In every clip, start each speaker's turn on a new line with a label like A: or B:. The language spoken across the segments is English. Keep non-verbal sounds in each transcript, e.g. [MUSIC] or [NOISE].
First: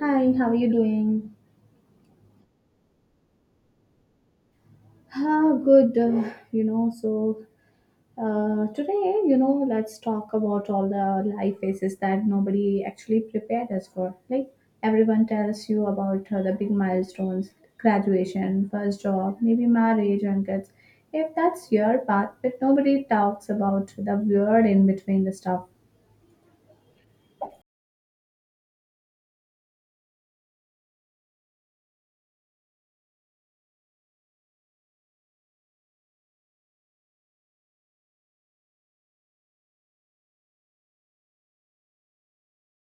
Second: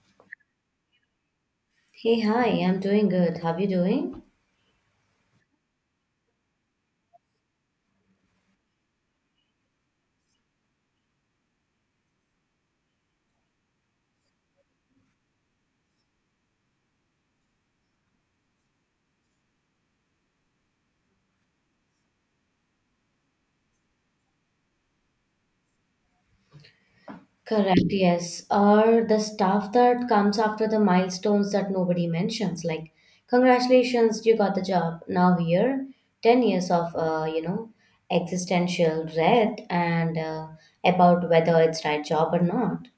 A: Hi, how are you doing?
B: Hey, hi, I'm doing good. How you doing?
A: Ah, good. You know, so Today, let's talk about all the life phases that nobody actually prepared us for. Like everyone tells you about the big milestones, graduation, first job, maybe marriage and kids. If that's your path, but nobody talks about the weird in between the stuff.
B: Correct, yes. Or the stuff that comes after the milestones that nobody mentions, like congratulations, you got the job. Now here, 10 years of, existential dread and about whether it's right job or not.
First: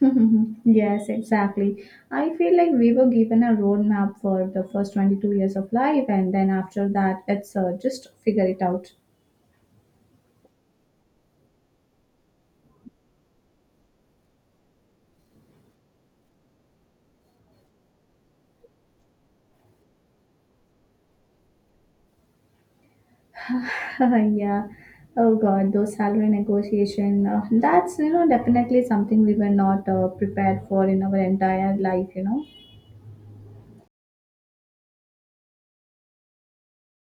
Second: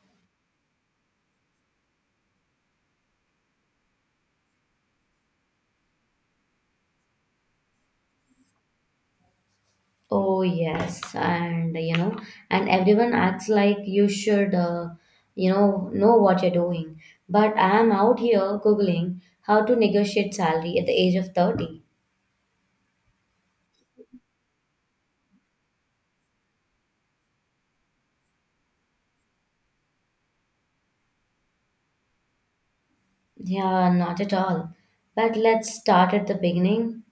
A: [LAUGHS] Yes, exactly. I feel like we were given a roadmap for the first 22 years of life, and then after that, it's just figure it out.
B: Oh, yes. And everyone acts like you should, know what you're doing. But I am out here Googling how to negotiate salary at the age of 30.
A: [LAUGHS] Yeah. Oh God, those salary negotiation. That's definitely something we were not prepared for in our entire life.
B: Yeah, not at all. But let's start at the beginning,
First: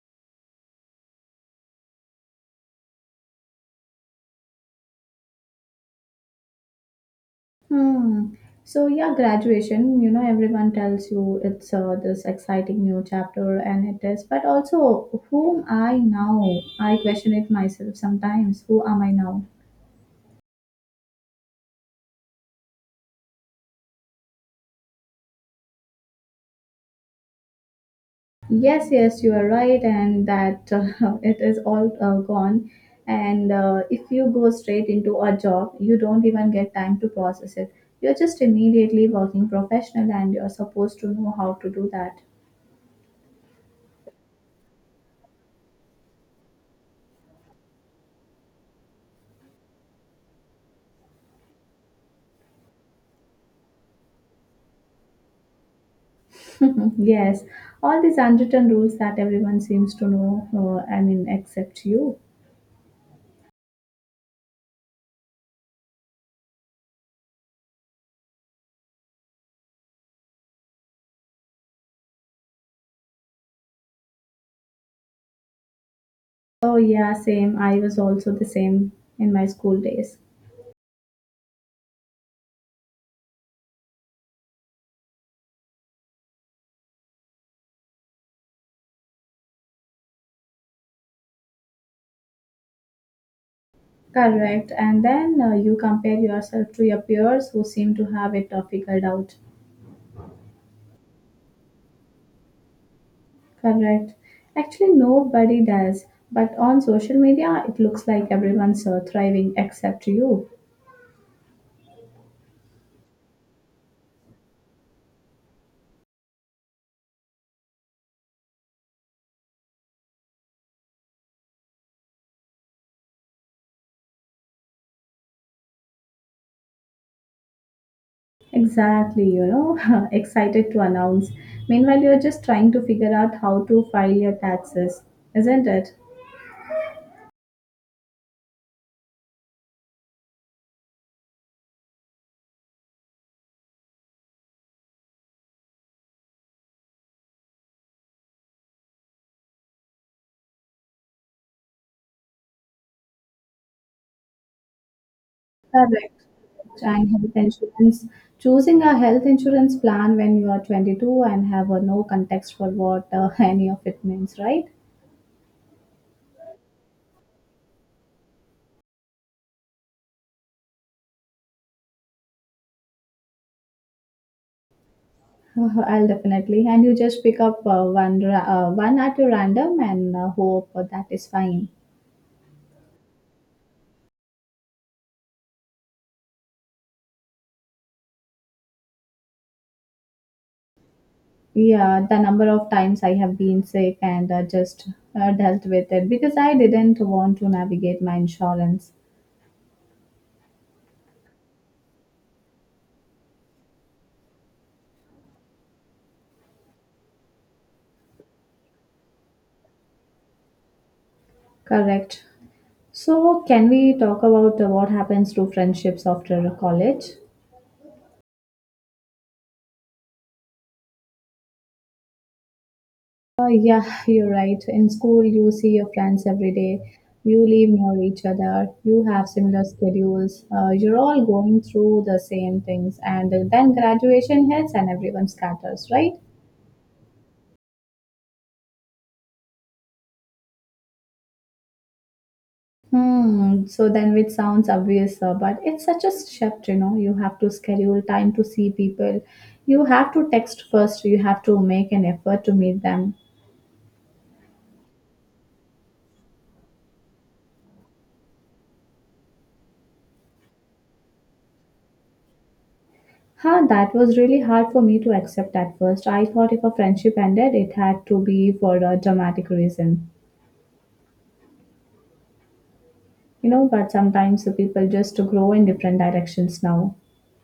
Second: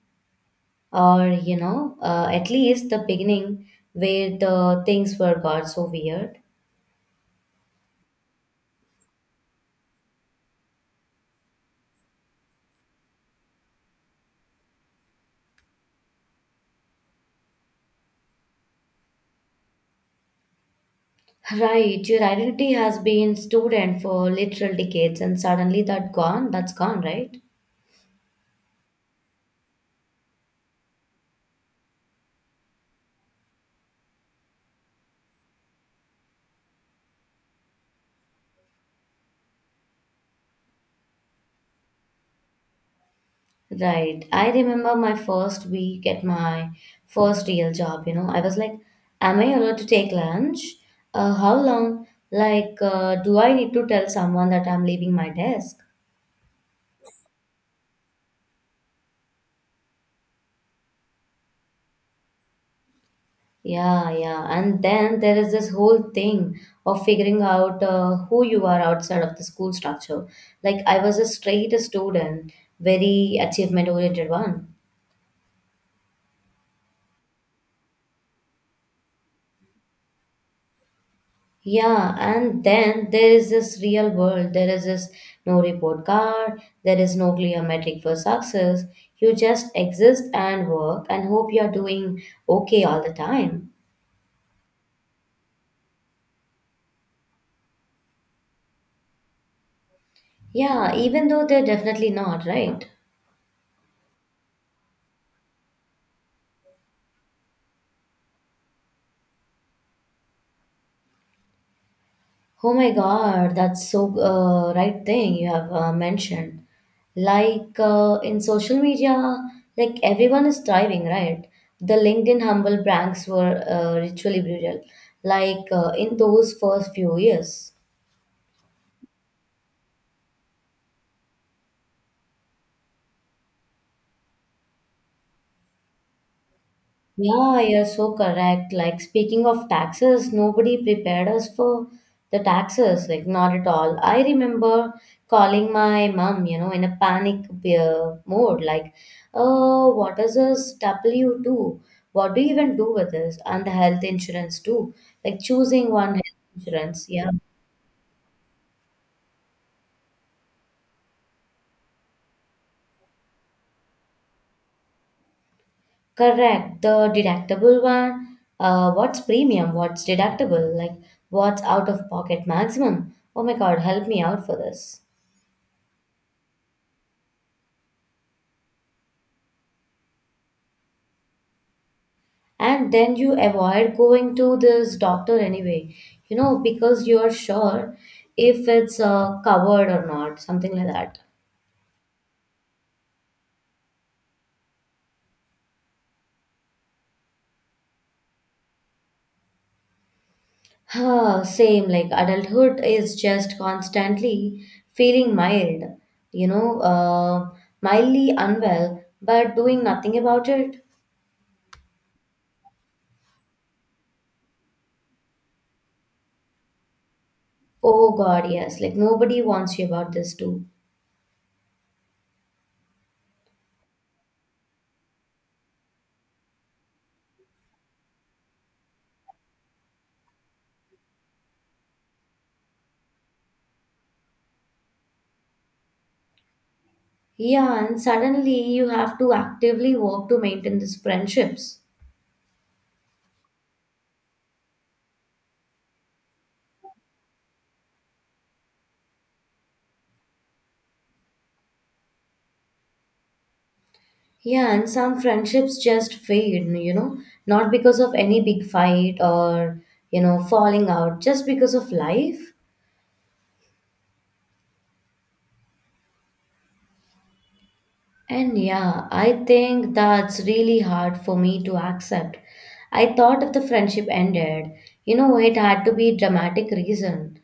B: or at least the beginning where the things were got so weird.
A: Hmm. So yeah, graduation. You know, everyone tells you it's this exciting new chapter, and it is. But also, whom I now? I question it myself sometimes. Who am I now?
B: [LAUGHS] Right, your identity has been student for literal decades, and suddenly that gone. That's gone, right?
A: Yes, yes, you are right, and that [LAUGHS] it is all gone. And if you go straight into a job, you don't even get time to process it. You're just immediately working professional, and you're supposed to know how to do that.
B: Right. I remember my first week at my first real job, you know. I was like, am I allowed to take lunch? How long? Like, do I need to tell someone that I'm leaving my desk?
A: [LAUGHS] Yes, all these unwritten rules that everyone seems to know, I mean, except you.
B: Yeah, yeah. And then there is this whole thing of figuring out who you are outside of the school structure. Like, I was a straight student, very achievement oriented one.
A: Oh, yeah, same. I was also the same in my school days.
B: Yeah, and then there is this real world. There is this no report card, there is no clear metric for success. You just exist and work and hope you're doing okay all the time.
A: Correct. And then you compare yourself to your peers who seem to have it figured out.
B: Yeah, even though they're definitely not, right?
A: Correct. Actually, nobody does. But on social media, it looks like everyone's thriving except you.
B: Oh my God, that's so right thing you have mentioned. Like in social media, like everyone is thriving, right? The LinkedIn humble brags were ritually brutal, like in those first few years.
A: Exactly, you know, [LAUGHS] excited to announce. Meanwhile, you're just trying to figure out how to file your taxes, isn't it?
B: Yeah, you're so correct. Like, speaking of taxes, nobody prepared us for the taxes, like, not at all. I remember calling my mom, you know, in a panic mode, like, oh, what is this W2? What do you even do with this? And the health insurance, too. Like, choosing one
A: Correct.
B: health insurance.
A: And
B: Yeah,
A: health insurance. Choosing a health insurance plan when you are 22 and have a no context for what [LAUGHS] any of it means, right?
B: correct. The deductible one, what's premium? What's deductible? Like, what's out of pocket maximum? Oh my God, help me out for this.
A: I'll definitely. And you just pick up one at a random and hope that is fine.
B: And then you avoid going to this doctor anyway, you know, because you are sure if it's covered or not, something like that.
A: Yeah, the number of times I have been sick and just dealt with it because I didn't want to navigate my insurance.
B: Huh, same. Like adulthood is just constantly feeling mild, you know uh, mildly unwell, but doing nothing about it.
A: Correct. So, can we talk about what happens to friendships after college?
B: Oh god, yes. Like nobody wants you about this too.
A: Yeah, you're right. In school, you see your friends every day. You live near each other. You have similar schedules. You're all going through the same things. And then graduation hits and everyone scatters, right?
B: Yeah, and suddenly you have to actively work to maintain these friendships.
A: Hmm. So then, which sounds obvious, but it's such a shift, you know. You have to schedule time to see people. You have to text first. You have to make an effort to meet them.
B: Yeah, and some friendships just fade, you know, not because of any big fight or, you know, falling out, just because of life.
A: Huh, that was really hard for me to accept at first. I thought if a friendship ended, it had to be
B: And
A: for a
B: yeah, I
A: dramatic
B: think
A: reason.
B: that's really hard for me to accept. I thought
A: You
B: if the
A: know, but
B: friendship
A: sometimes the
B: ended,
A: people just
B: you know,
A: grow
B: it
A: in
B: had to
A: different
B: be
A: directions
B: dramatic
A: now,
B: reason.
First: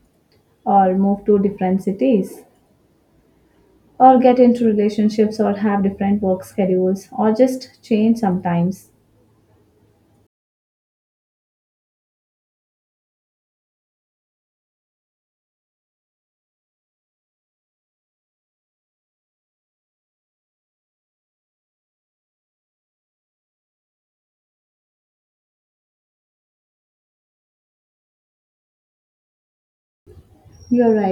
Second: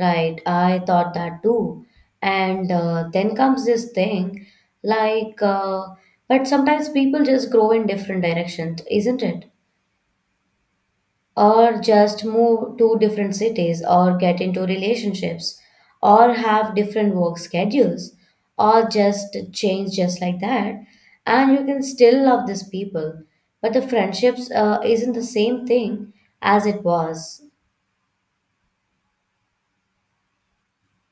B: Right, I
A: or
B: thought
A: move to
B: that
A: different
B: too.
A: cities,
B: And then comes this
A: or get
B: thing
A: into relationships,
B: like,
A: or have different work
B: but sometimes
A: schedules,
B: people
A: or
B: just grow
A: just
B: in
A: change
B: different directions,
A: sometimes.
B: isn't it? Or just move to different cities, or get into relationships, or have different work schedules, or just change just like that. And you can still love these people, but the friendships isn't the same thing as it was.
A: You're right.